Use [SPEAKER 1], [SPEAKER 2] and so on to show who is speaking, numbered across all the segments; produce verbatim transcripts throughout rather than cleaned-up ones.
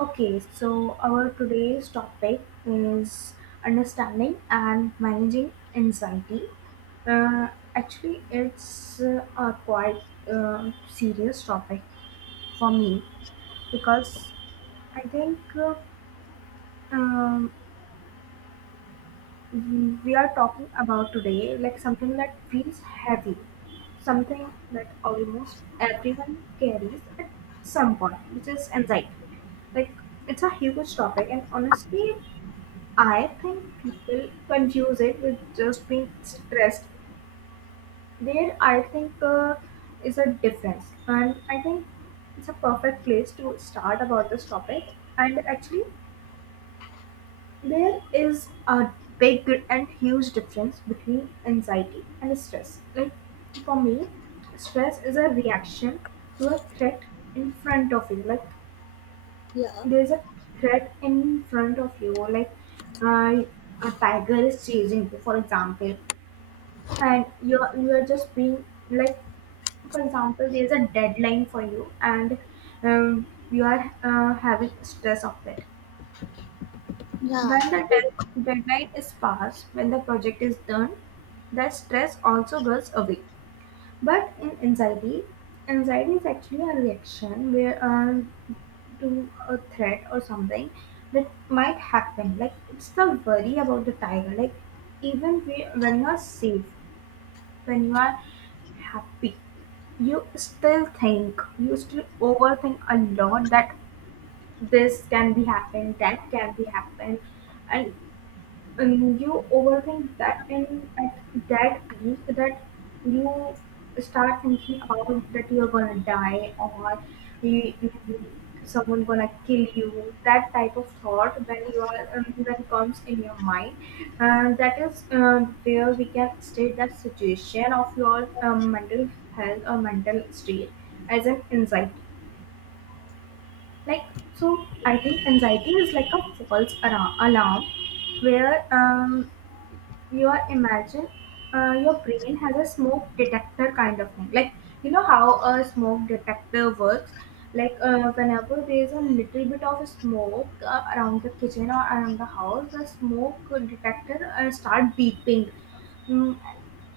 [SPEAKER 1] Okay, so our today's topic is understanding and managing anxiety. Uh, Actually, it's uh, a quite uh, serious topic for me because I think uh, um, we we are talking about today like something that feels heavy, something that almost everyone carries at some point, which is anxiety. Like it's a huge topic, and honestly, I think people confuse it with just being stressed. There, I think, uh, is a difference, and I think it's a perfect place to start about this topic. And actually, there is a big and huge difference between anxiety and stress. Like for me, stress is a reaction to a threat in front of you. Like
[SPEAKER 2] Yeah,
[SPEAKER 1] there's a threat in front of you, like uh, a tiger is chasing you, for example, and you're you're just being like, for example, there's a deadline for you and um, you are uh, having stress of it.
[SPEAKER 2] Yeah,
[SPEAKER 1] When the de- deadline is passed, when the project is done, that stress also goes away. But in anxiety anxiety is actually a reaction where, uh, to a threat or something that might happen, like it's the worry about the tiger. Like even we, when you're safe, when you are happy, you still think you still overthink a lot, that this can be happened, that can be happened. And and you overthink that, and at that peak, that you start thinking about that you're gonna die, or you, you- someone gonna kill you. That type of thought, when you are um, when comes in your mind, uh, that is uh, where we can state that situation of your um, mental health or mental state as an anxiety. Like, so I think anxiety is like a false ara- alarm where, um, your imagine uh, your brain has a smoke detector kind of thing. Like, you know how a smoke detector works. Like, uh, whenever there's a little bit of smoke uh, around the kitchen or around the house, the smoke detector uh, start beeping. Mm.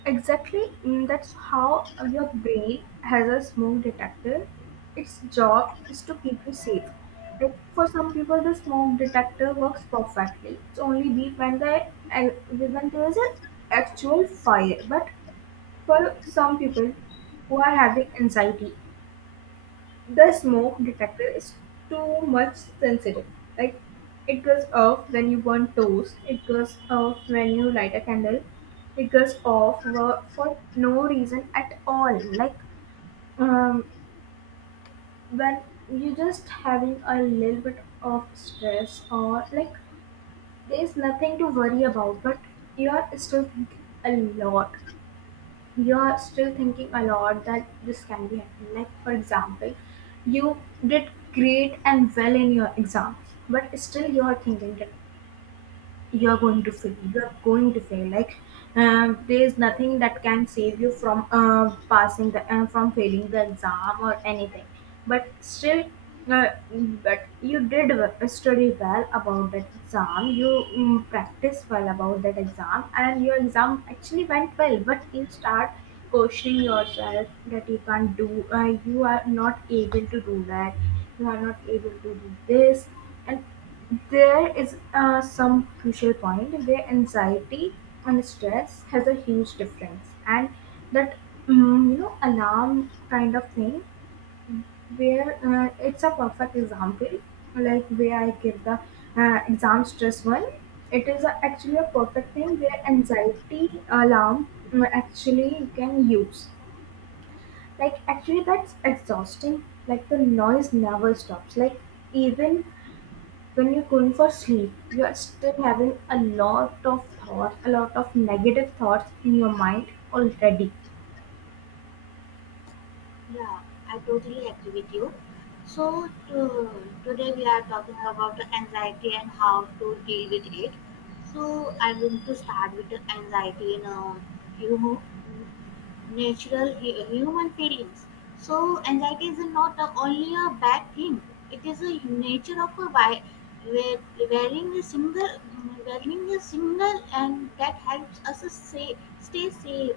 [SPEAKER 1] Exactly, mm, that's how your brain has a smoke detector. Its job is to keep you safe. Like for some people, the smoke detector works perfectly. It's only beep when the and when there is an actual fire. But for some people who are having anxiety, the smoke detector is too much sensitive. Like it goes off when you burn toast, it goes off when you light a candle, it goes off for, for no reason at all. Like, um, when you're just having a little bit of stress, or like there's nothing to worry about, but you are still thinking a lot you're still thinking a lot that this can be happening. Like, for example, you did great and well in your exams, but still you're thinking that you're going to fail you're going to fail. Like, um, there is nothing that can save you from uh, passing the uh, from failing the exam or anything. But still, uh, but you did w- study well about that exam. You um, practiced well about that exam, and your exam actually went well, but you start questioning yourself that you can't do uh, you are not able to do that, you are not able to do this. And there is, uh, some crucial point where anxiety and stress has a huge difference, and that, mm, you know alarm kind of thing, where, uh, it's a perfect example. Like, where I give the uh, exam stress one, it is a, actually a perfect thing where anxiety alarm, mm, actually you can use. Like, actually that's exhausting. Like the noise never stops. Like even when you're going for sleep, you are still having a lot of thoughts a lot of negative thoughts in your mind already.
[SPEAKER 2] yeah, I totally agree with you. So, to, today we are talking about the anxiety and how to deal with it. So, I'm going to start with the anxiety in a few mo- natural hu- human feelings. So anxiety is not a, only a bad thing. It is a nature of a vi- we- wearing a single wearing a single and that helps us say, stay safe.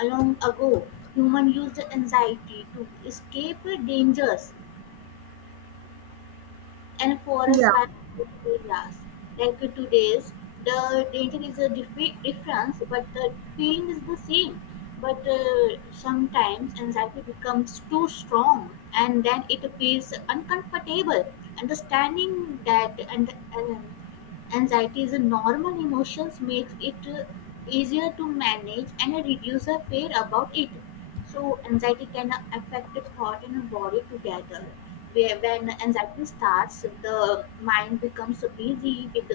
[SPEAKER 2] Long ago, human used anxiety to escape dangers and
[SPEAKER 1] Yeah.
[SPEAKER 2] forest wildlife areas. Like today's, the danger is a dif- difference, but the pain is the same. But uh, sometimes anxiety becomes too strong, and then it appears uncomfortable. Understanding that and, and anxiety is a normal emotions makes it uh, easier to manage and reduce the fear about it. So anxiety can affect the thought and body together. Where when anxiety starts, the mind becomes busy with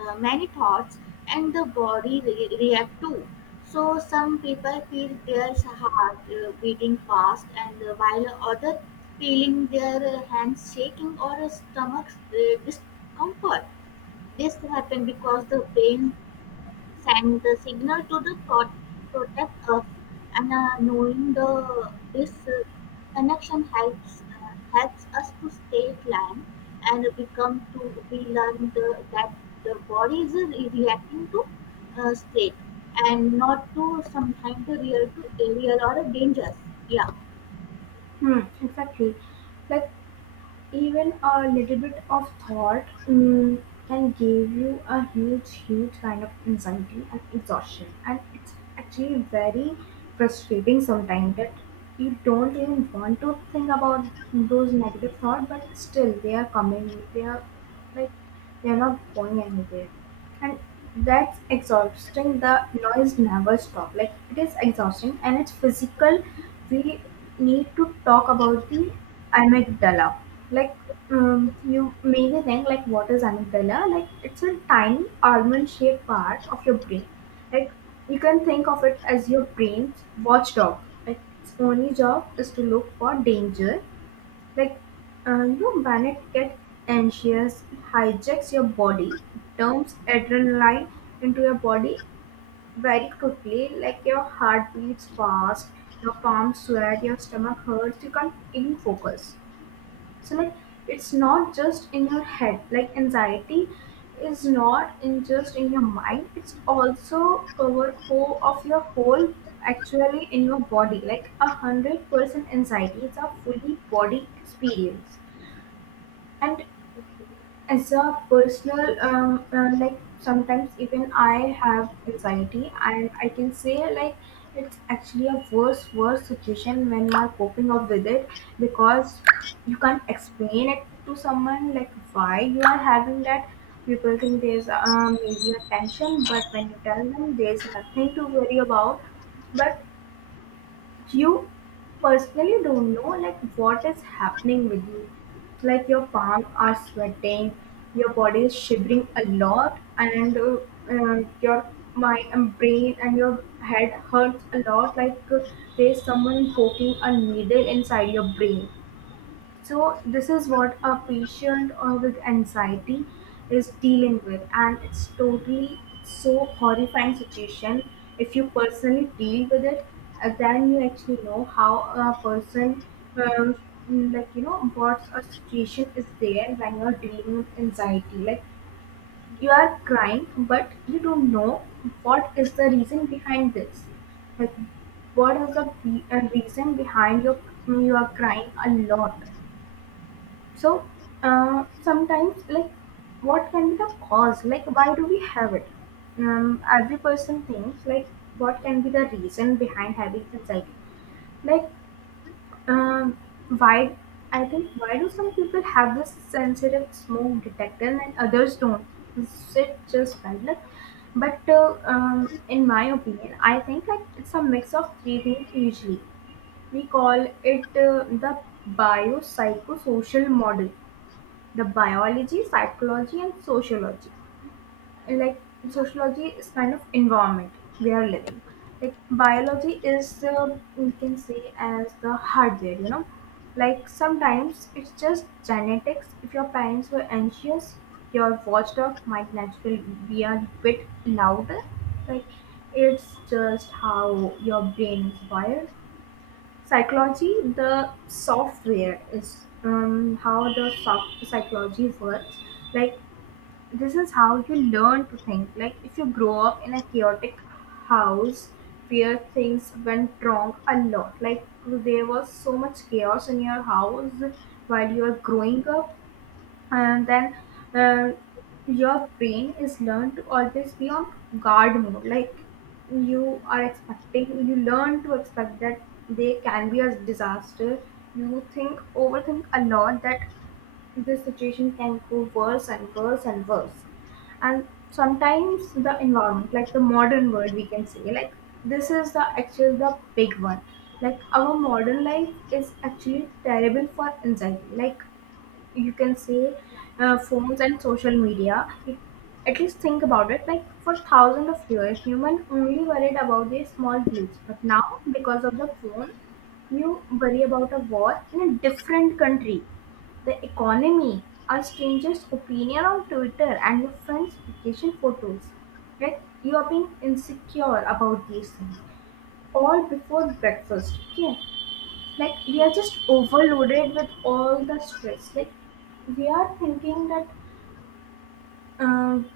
[SPEAKER 2] uh, many thoughts, and the body re- react too. So some people feel their heart uh, beating fast, and uh, while others feeling their uh, hands shaking or uh, stomachs uh, discomfort. This happens because the brain send the signal to the pro- protect us and uh, knowing the this uh, connection helps uh, helps us to stay calm and become to we learn the, that the body is reacting to uh, straight and not to sometimes the real to real or dangerous. yeah
[SPEAKER 1] Hmm, exactly. Like even a little bit of thought, mm, can give you a huge, huge kind of anxiety and exhaustion, and it's actually very frustrating sometimes that you don't even want to think about those negative thoughts, but still they are coming, they are, like, "You're not going anywhere." And that's exhausting. The noise never stops. Like, it is exhausting, and it's physical. We need to talk about the amygdala. Like, um, you maybe think, like, what is amygdala? Like it's a tiny almond shaped part of your brain. Like you can think of it as your brain's watchdog. Like its only job is to look for danger, like, uh, you know, when it gets anxious, it hijacks your body, it dumps adrenaline into your body very quickly. Like, your heart beats fast, your palms sweat, your stomach hurts, you can't even focus. So, like, it's not just in your head. Like, anxiety is not in just in your mind, it's also cover whole of your whole actually in your body, like a hundred percent anxiety is a fully body experience. And as a personal, um, uh, like sometimes even I have anxiety, and I can say, like it's actually a worse, worse situation when you are coping up with it, because you can't explain it to someone like why you are having that. People think there's um maybe a tension, but when you tell them there's nothing to worry about, but you personally don't know like what is happening with you. Like your palms are sweating, your body is shivering a lot, and uh, uh, your my um, brain and your head hurts a lot, like, uh, there's someone poking a needle inside your brain. So this is what a patient uh, with anxiety is dealing with, and it's totally so horrifying situation. If you personally deal with it, uh, then you actually know how a person, um, like, you know, what a situation is there when you're dealing with anxiety. Like you are crying, but you don't know what is the reason behind this. Like what is the be- uh, reason behind your you are crying a lot. So, uh, sometimes, like, what can be the cause? Like, why do we have it? Um, every person thinks, like, what can be the reason behind having anxiety? Like, um, why? I think, why do some people have this sensitive smoke detector and others don't? Is it just random? But uh, um, in my opinion, I think like it's a mix of three things usually. We call it uh, the biopsychosocial model, the biology, psychology, and sociology. Like
[SPEAKER 2] yeah
[SPEAKER 1] sociology is kind of environment we are living. Like biology is, uh, we can say, as the hardware. You know, like sometimes it's just genetics. If your parents were anxious, your watchdog might naturally be a bit louder. Like it's just how your brain is wired. Psychology, the software, is um, how the soft psychology works. Like this is how you learn to think, like if you grow up in a chaotic house where things went wrong a lot, like there was so much chaos in your house while you were growing up. And then, uh, your brain is learned to always be on guard mode. Like you are expecting you learn to expect that they can be a disaster. You think overthink a lot that this situation can go worse and worse and worse. And sometimes the environment, like the modern world, we can say, like, this is the actually the big one. Like our modern life is actually terrible for anxiety. Like, you can say, uh, phones and social media. If- at least think about it, like, for thousands of years human only worried about these small glitch, but now because of the phone, you worry about a war in a different country, the economy, a stranger's opinion on Twitter, and your friend's vacation photos. Like, you are being insecure about these things, all before breakfast, okay. Like we
[SPEAKER 2] yeah
[SPEAKER 1] are just overloaded with all the stress. Like we are thinking that, um,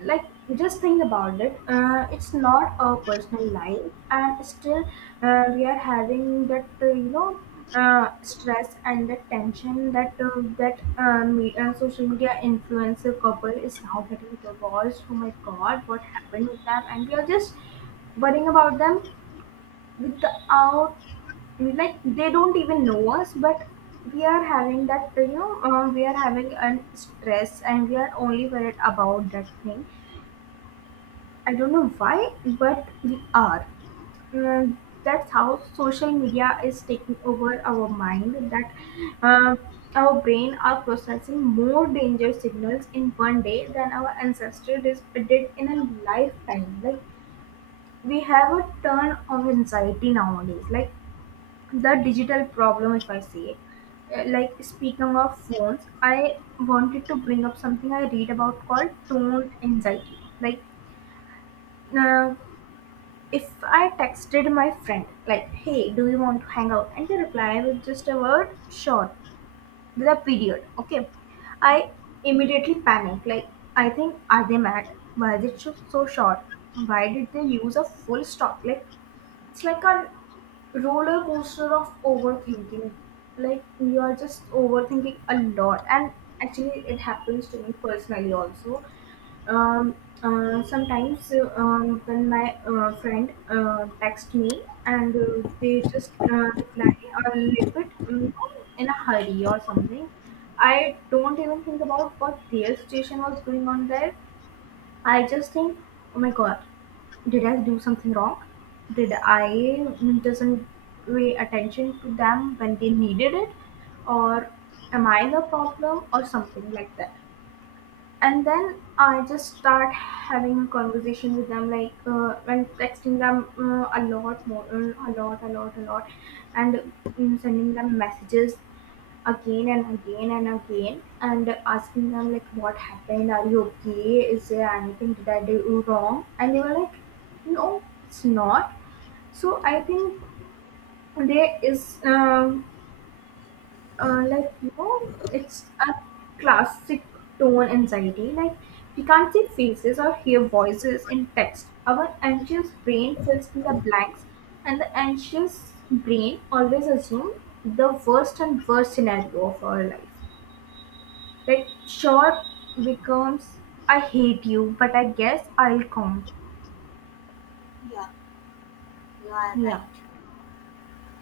[SPEAKER 1] like, just think about it, uh, it's not our personal life, and still, uh, we are having that, uh, you know uh, stress, and that tension, that uh, that uh, me, uh, social media influencer couple is now getting divorced. Oh my god, what happened with them? And we are just worrying about them, without, like, they don't even know us. But we are having that you know uh, we are having an stress, and we are only worried about that thing. I don't know why, but we are Mm, that's how social media is taking over our mind. That, uh, our brain are processing more danger signals in one day than our ancestors dis- did in a lifetime. Like, we have a turn of anxiety nowadays, like the digital problem, if I say it. Uh, like, speaking of phones, I wanted to bring up something I read about called tone anxiety. Like,
[SPEAKER 2] yeah
[SPEAKER 1] uh, if I texted my friend like, "Hey, do you want to hang out?" and they reply with just a word, "Sure," with a period, okay, I immediately panic. Like, I think, are they mad? Why is it so so short? Why did they use a full stop? Like it's like a roller coaster of overthinking. Like, you are just overthinking a lot. And actually, it happens to me personally also. Um, uh, Sometimes uh, um, when my uh, friend uh, texts me and uh, they just uh, reply a little bit, you know, in a hurry or something, I don't even think about what their situation was going on there. I just think, oh my god, did I do something wrong? Did I doesn't pay attention to them when they needed it, or am I the problem, or something like that? And then I just start having a conversation with them, like uh, and texting them uh, a lot more, uh, a lot a lot a lot and um, sending them messages again and again and again and asking them like, what happened, are you okay, is there anything, did I do wrong? And they were like, no, it's not. So I think there is, um, uh, like, you know it's a classic tone anxiety. Like, we can't see faces or hear voices in text. Our anxious brain fills in the blanks, and the anxious brain always assumes the worst and worst scenario of our life. Like, short becomes I hate you but I guess I'll come.
[SPEAKER 2] yeah you are right.
[SPEAKER 1] Yeah.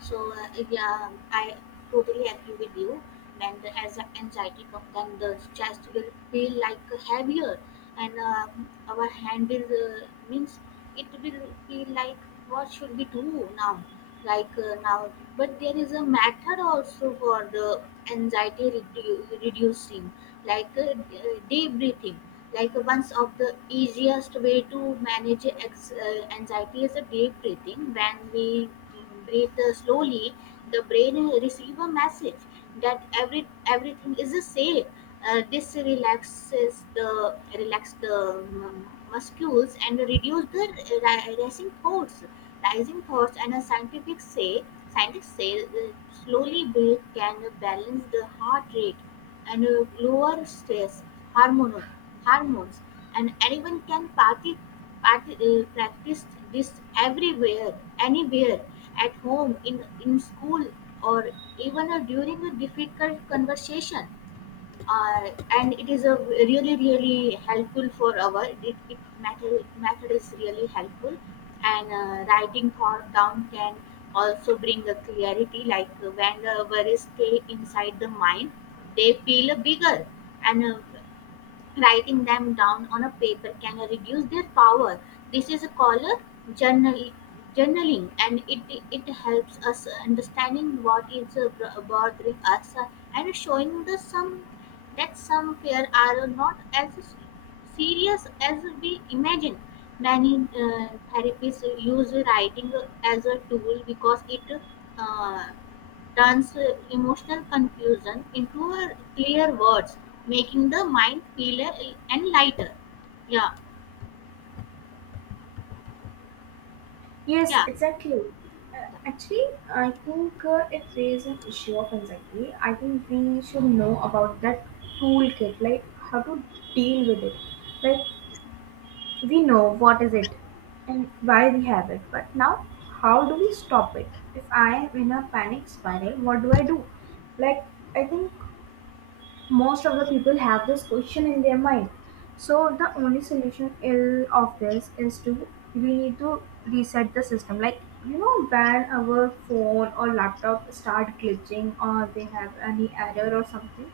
[SPEAKER 2] So uh, yeah, I totally agree with you. When the as the anxiety comes, then the chest will feel like heavier, and uh, our hand will uh, means it will feel like what should we do now, like uh, now. But there is a method also for the anxiety redu- reducing, like uh, d- uh, deep breathing like once of the easiest way to manage ex- uh, anxiety is a deep breathing when we mm, breathe uh, slowly the brain receives a message that every everything is uh, safe. Uh, this relaxes the relax the mm, muscles and reduce the uh, ra- racing thoughts rising thoughts and a scientific say scientists say the slowly breath can balance the heart rate and uh, lower stress hormone, hormones and anyone can party, party, uh, practice this everywhere anywhere at home in in school or even uh, during a difficult conversation. uh, and it is a really really helpful for our it, it method, method is really helpful. And uh, writing thought down can also bring a clarity like uh, when the worries stay inside the mind they feel bigger, and uh, writing them down on a paper can reduce their power. This is called journal, journaling, and it it helps us understanding what is uh, bothering us uh, and showing the some that some fear are not as serious as we imagine. Many uh, therapists use writing as a tool because it uh, turns uh, emotional confusion into a clear words, making the mind feel uh, and lighter. Yeah,
[SPEAKER 1] Yes,
[SPEAKER 2] yeah,
[SPEAKER 1] exactly. Uh, Actually, I think uh, if there is an issue of anxiety, I think we should know about that toolkit, like how to deal with it. Like, we know what is it and why we have it, but now how do we stop it? If I am in a panic spiral, what do I do? Like, I think most of the people have this question in their mind. So the only solution ill of this is to, we need to reset the system. Like, you know, when our phone or laptop start glitching or they have any error or something,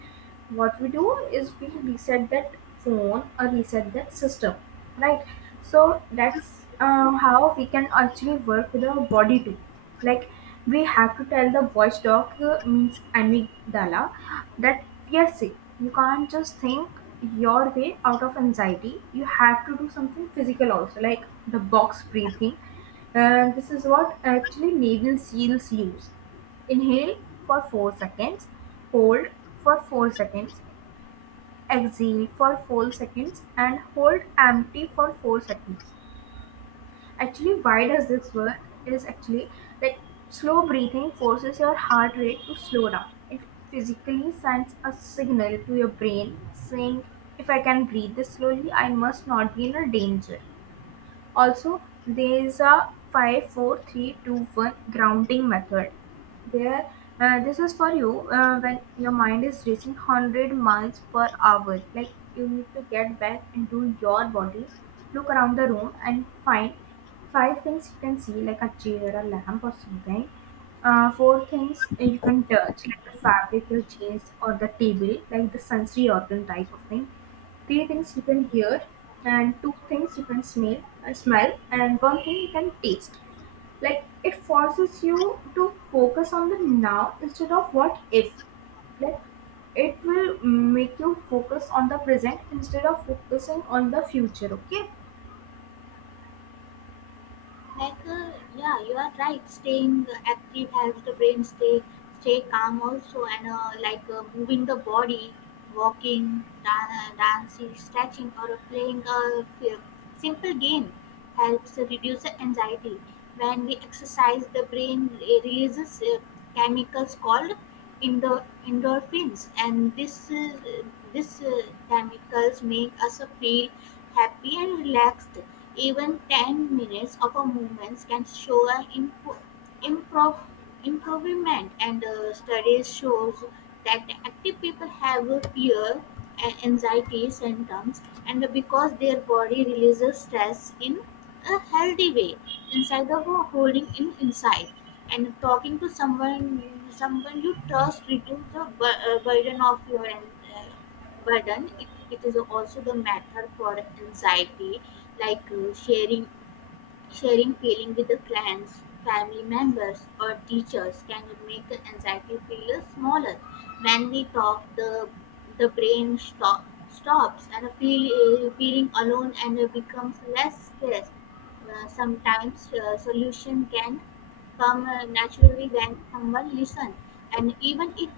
[SPEAKER 1] what we do is we reset that phone or reset that system, right? So that's uh, how we can actually work with our body too. Like, we have to tell the voice doc, uh, means amygdala, that we are sick. You can't just think your way out of anxiety. You have to do something physical also, like the box breathing. Uh, this is what actually Navy SEALs use. Inhale for four seconds, hold for four seconds, exhale for four seconds, and hold empty for four seconds. Actually, why
[SPEAKER 2] yeah,
[SPEAKER 1] does this work is actually, like, slow breathing forces your heart rate to slow down. It physically sends a signal to your brain saying, if I can breathe this slowly, I must not be in a danger. Also, there's a five, four, three, two, one grounding method where, uh, this is for you uh, when your mind is racing one hundred miles per hour. Like, you need to get back into your body, look around the room, and find five things you can see, like a chair, a lamp, or something. Uh, four things you can touch, like the fabric, your jeans, or the table, like the sensory organ type of thing. Three things you can hear, and two things you can smell, uh, smell and one thing you can taste. Like, it forces you to focus on the now instead of what if. Like, it will make you focus on the present instead of focusing on the future. Okay.
[SPEAKER 2] like uh, yeah, you are right. Staying active helps the brain stay stay calm also and uh, like uh, moving the body walking dan- dancing stretching or playing a f- simple game helps reduce the anxiety when we exercise the brain re- releases uh, chemicals called endo- endorphins and this uh, this uh, chemicals make us feel happy and relaxed. Even ten minutes of a movement can show an impo- improv- improvement, and uh, studies shows that active people have a fear and anxiety symptoms and because their body releases stress in a healthy way instead of holding in inside and talking to someone someone you trust reduces the bur- uh, burden of your uh, burden it, it is also the method for anxiety like uh, sharing Sharing feelings with the friends, family members, or teachers can make the anxiety feel smaller. When we talk, the the brain stop, stops and feel, uh, feeling alone and uh, becomes less stressed. Uh, sometimes uh, solution can come uh, naturally when someone listens, and even if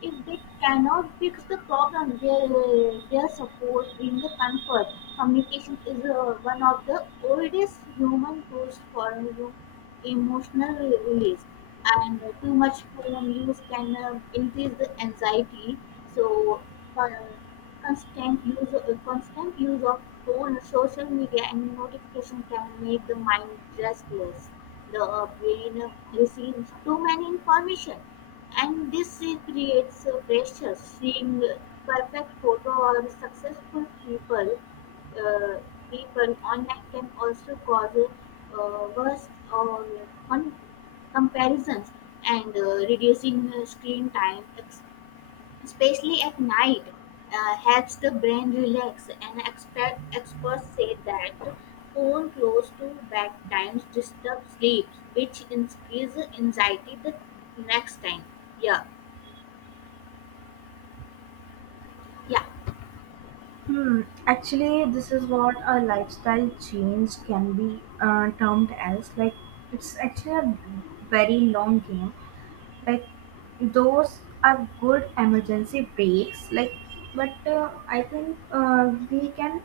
[SPEAKER 2] if they cannot fix the problem, their uh, their support brings the comfort. Communication is uh, one of the oldest human tools for you know, emotional release. And uh, too much phone use can uh, increase the anxiety. So, uh, constant use uh, constant use of phone, social media, and notification can make the mind restless. The uh, brain uh, receives too many information, and this uh, creates uh, pressure. Seeing uh, perfect photo or successful people uh, people online can also cause uh, worse or un- comparisons. And uh, reducing uh, screen time, ex- especially at night, uh, helps the brain relax. And expert, experts say that phone close to bedtimes disturb sleep, which increases anxiety the next time. Yeah, yeah,
[SPEAKER 1] Hmm. Actually, this is what a lifestyle change can be uh, termed as. Like, it's actually a very long game. Like, those are good emergency breaks, like, but uh, I think uh, we can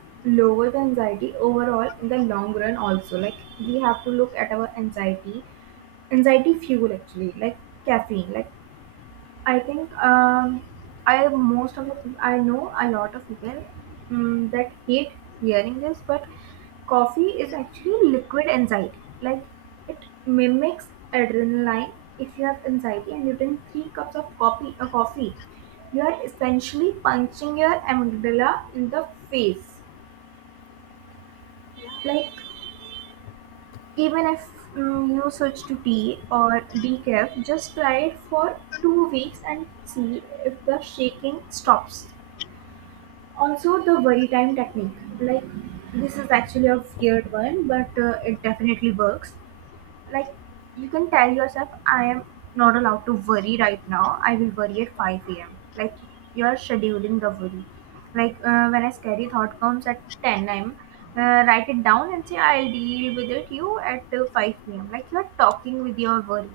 [SPEAKER 1] lower the anxiety overall in the long run also. Like, we have to look at our anxiety anxiety fuel actually, like caffeine. Like, I think, um, I most of the peop- I know a lot of people, um, that hate hearing this, but coffee is actually liquid anxiety. Like, it mimics adrenaline. If you have anxiety and you drink three cups of coffee, uh, coffee, you are essentially punching your amygdala in the face.
[SPEAKER 2] yeah.
[SPEAKER 1] Like, even if, mm, you switch to tea or decaf, just try it for two weeks and see if the shaking stops. Also, the worry time technique. Like, this is actually a weird one, but uh, it definitely works. Like, you can tell yourself, I am not allowed to worry right now. I will worry at five a m. Like, you're scheduling the worry. Like, uh, when a scary thought comes at ten a m, uh, write it down and say, I'll deal with it you at uh, five p m. Like, you're talking with your worry.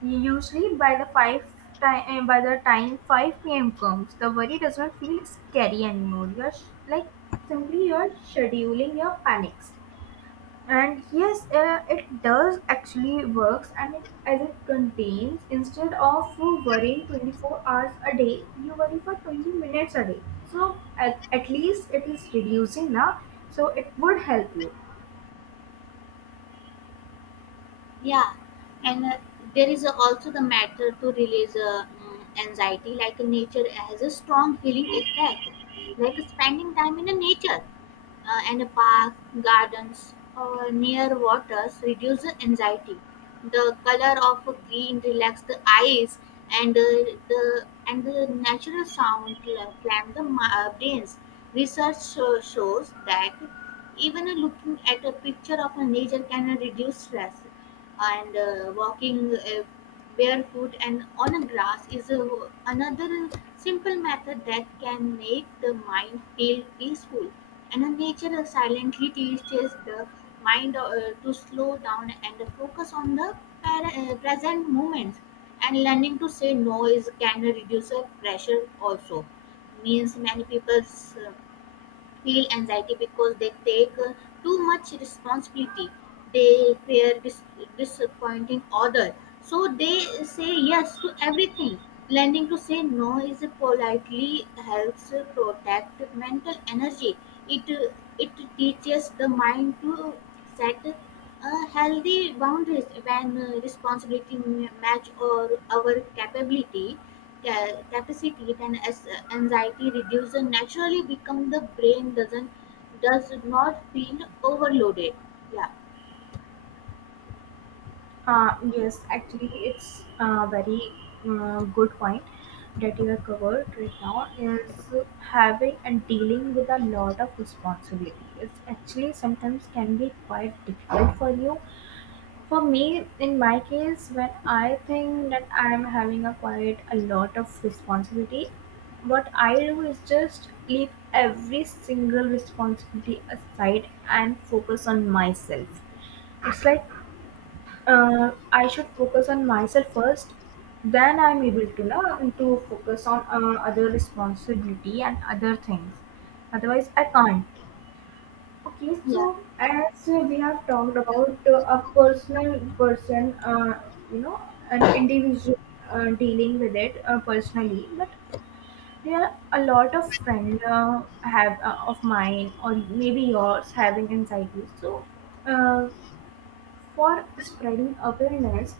[SPEAKER 1] Usually by the five time by the time five p m comes, the worry does not feel scary anymore. You're sh- like, simply you're scheduling your panics. And yes, uh, it does actually works, and it, as it contains, instead of worrying twenty-four hours a day, you worry for twenty minutes a day. So at, at least it is reducing now. So it would help you.
[SPEAKER 2] yeah And uh, there is also the matter to release uh, mm, anxiety like nature has a strong healing effect like spending time in the nature uh, and a park gardens or near waters reduce the anxiety, the color of green relax the eyes, and uh, the and the natural sound cla- calm the mi- uh, brains. Research sho- shows that even looking at a picture of a nature can reduce stress. And uh, walking uh, barefoot and on a grass is a, another simple method that can make the mind feel peaceful. And uh, nature silently teaches the mind uh, to slow down and focus on the par- uh, present moments. And learning to say no is can reduce the pressure also, means many people uh, feel anxiety because they take uh, too much responsibility. They fear dis- disappointing others. So they say yes to everything. Learning to say no is politely helps protect mental energy. It uh, it teaches the mind to set uh, healthy boundaries when uh, responsibility match or our capability ca- capacity and as uh, anxiety reduce and naturally become the brain doesn't does not feel overloaded. Yeah.
[SPEAKER 1] Uh, yes, actually, it's a very uh, good point that you have covered right now is having and dealing with a lot of responsibility. It's actually sometimes can be quite difficult for you. For me, in my case, when I think that I'm having a quite a lot of responsibility, what I do is just leave every single responsibility aside and focus on myself. It's like, uh, I should focus on myself first. Then I'm able to know to focus on uh, other responsibility and other things. Otherwise, I can't. Okay,
[SPEAKER 2] Yeah.
[SPEAKER 1] so as we have talked about uh, a personal person, uh, you know, an individual uh, dealing with it uh, personally, but there are a lot of friend uh, have uh, of mine or maybe yours having anxiety. So, uh, for spreading awareness,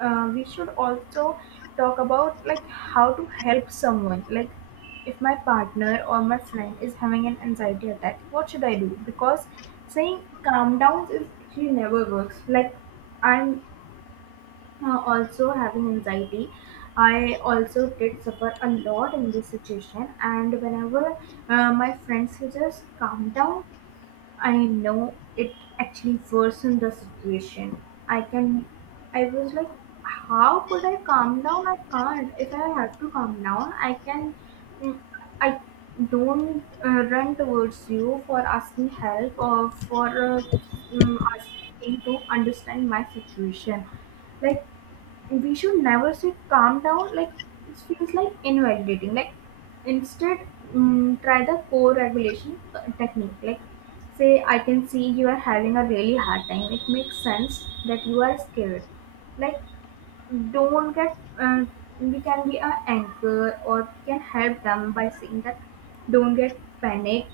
[SPEAKER 1] uh, we should also talk about like how to help someone. Like, if my partner or my friend is having an anxiety attack, what should I do? Because saying calm down is actually never works. Like, I'm, uh, also having anxiety, I also did suffer a lot in this situation, and whenever uh, my friend suggests calm down, I know it actually worsened the situation. I can, I was like, how could I calm down? I can't. If I have to calm down, I can, mm, I don't uh, run towards you for asking help or for, uh, mm, asking to understand my situation. Like, we should never say calm down. Like, it feels like invalidating. Like, instead, mm, try the co-regulation uh, technique. Like, say, I can see you are having a really hard time, it makes sense that you are scared. Like, don't get uh, we can be an anchor or we can help them by saying that, don't get panic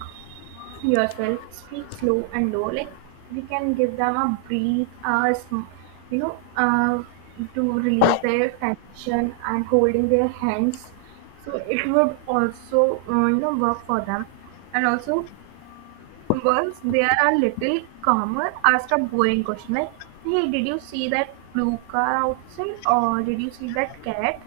[SPEAKER 1] yourself, speak slow and low. Like, we can give them a breathe, uh, sm- you know, uh, to release their tension and holding their hands. So it would also, uh, you know, work for them. And also, once they are a little calmer, ask a boring question. Like, hey, did you see that blue car outside, or did you see that cat?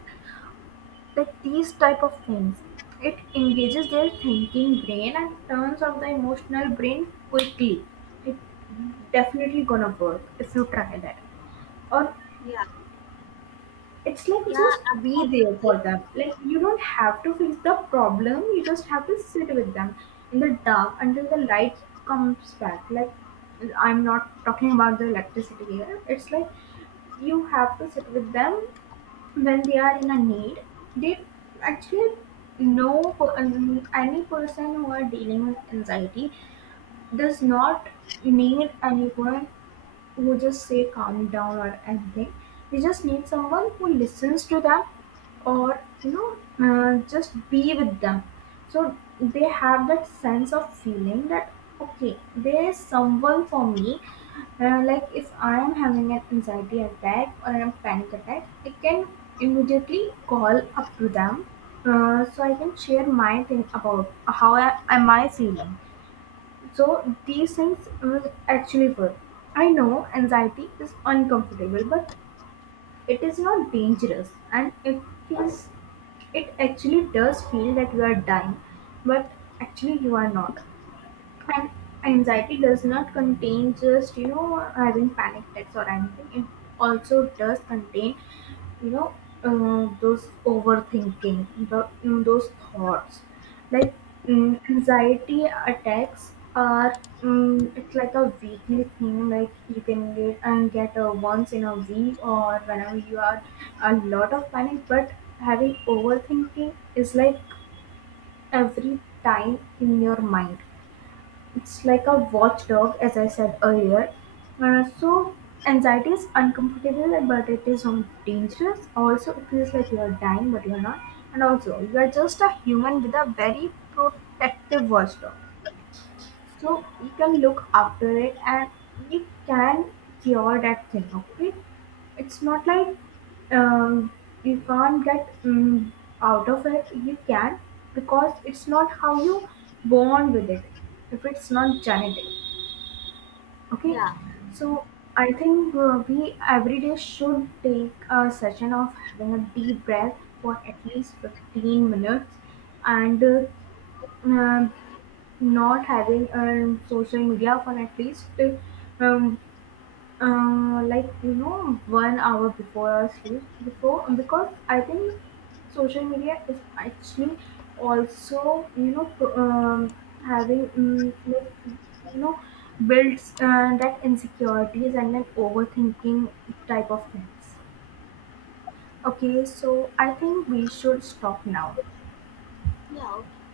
[SPEAKER 1] Like, these type of things, it engages their thinking brain and turns off the emotional brain quickly. It definitely gonna work if you try that. Or,
[SPEAKER 2] yeah
[SPEAKER 1] it's like,
[SPEAKER 2] yeah
[SPEAKER 1] just be there
[SPEAKER 2] absolutely.
[SPEAKER 1] for them. Like, you don't have to fix the problem, you just have to sit with them in the dark until the light comes back. Like, I'm not talking about the electricity here. It's like, you have to sit with them when they are in a need. They actually know, um, any person who are dealing with anxiety does not need anyone who just say calm down or anything. They just need someone who listens to them, or you know, uh, just be with them. So they have that sense of feeling that, okay, there is someone for me. Uh, like, if I am having an anxiety attack or a panic attack, I can immediately call up to them, uh, so I can share my thing about how I, am I feeling. So these things will actually work. I know anxiety is uncomfortable, but it is not dangerous, and it feels, it actually does feel that you are dying, but actually you are not. And anxiety does not contain just, you know, having panic attacks or anything. It also does contain, you know, uh, those overthinking, the, mm, those thoughts. Like, mm, anxiety attacks are, mm, it's like a weekly thing. Like, you can get and get a once in a week, or whenever you are a lot of panic, but having overthinking is like every time in your mind. It's like a watchdog, as I said earlier. Uh, so anxiety is uncomfortable, but it is not dangerous. Also, it feels like you are dying, but you are not. And also, you are just a human with a very protective watchdog. So you can look after it, and you can cure that thing, okay? It's not like, um, you can't get, um, out of it. You can, because it's not how you born with it. If it's not genetic, okay?
[SPEAKER 2] yeah
[SPEAKER 1] So I think uh, we every day should take a session of having a deep breath for at least fifteen minutes and, uh, um, not having, um, social media for at least, um, uh, like, you know, one hour before our sleep before. Because I think social media is actually also, you know, pro- um, having, um, like, you know, builds, uh, that insecurities and that overthinking type of things. Okay, so I think we should stop now.
[SPEAKER 2] yeah okay.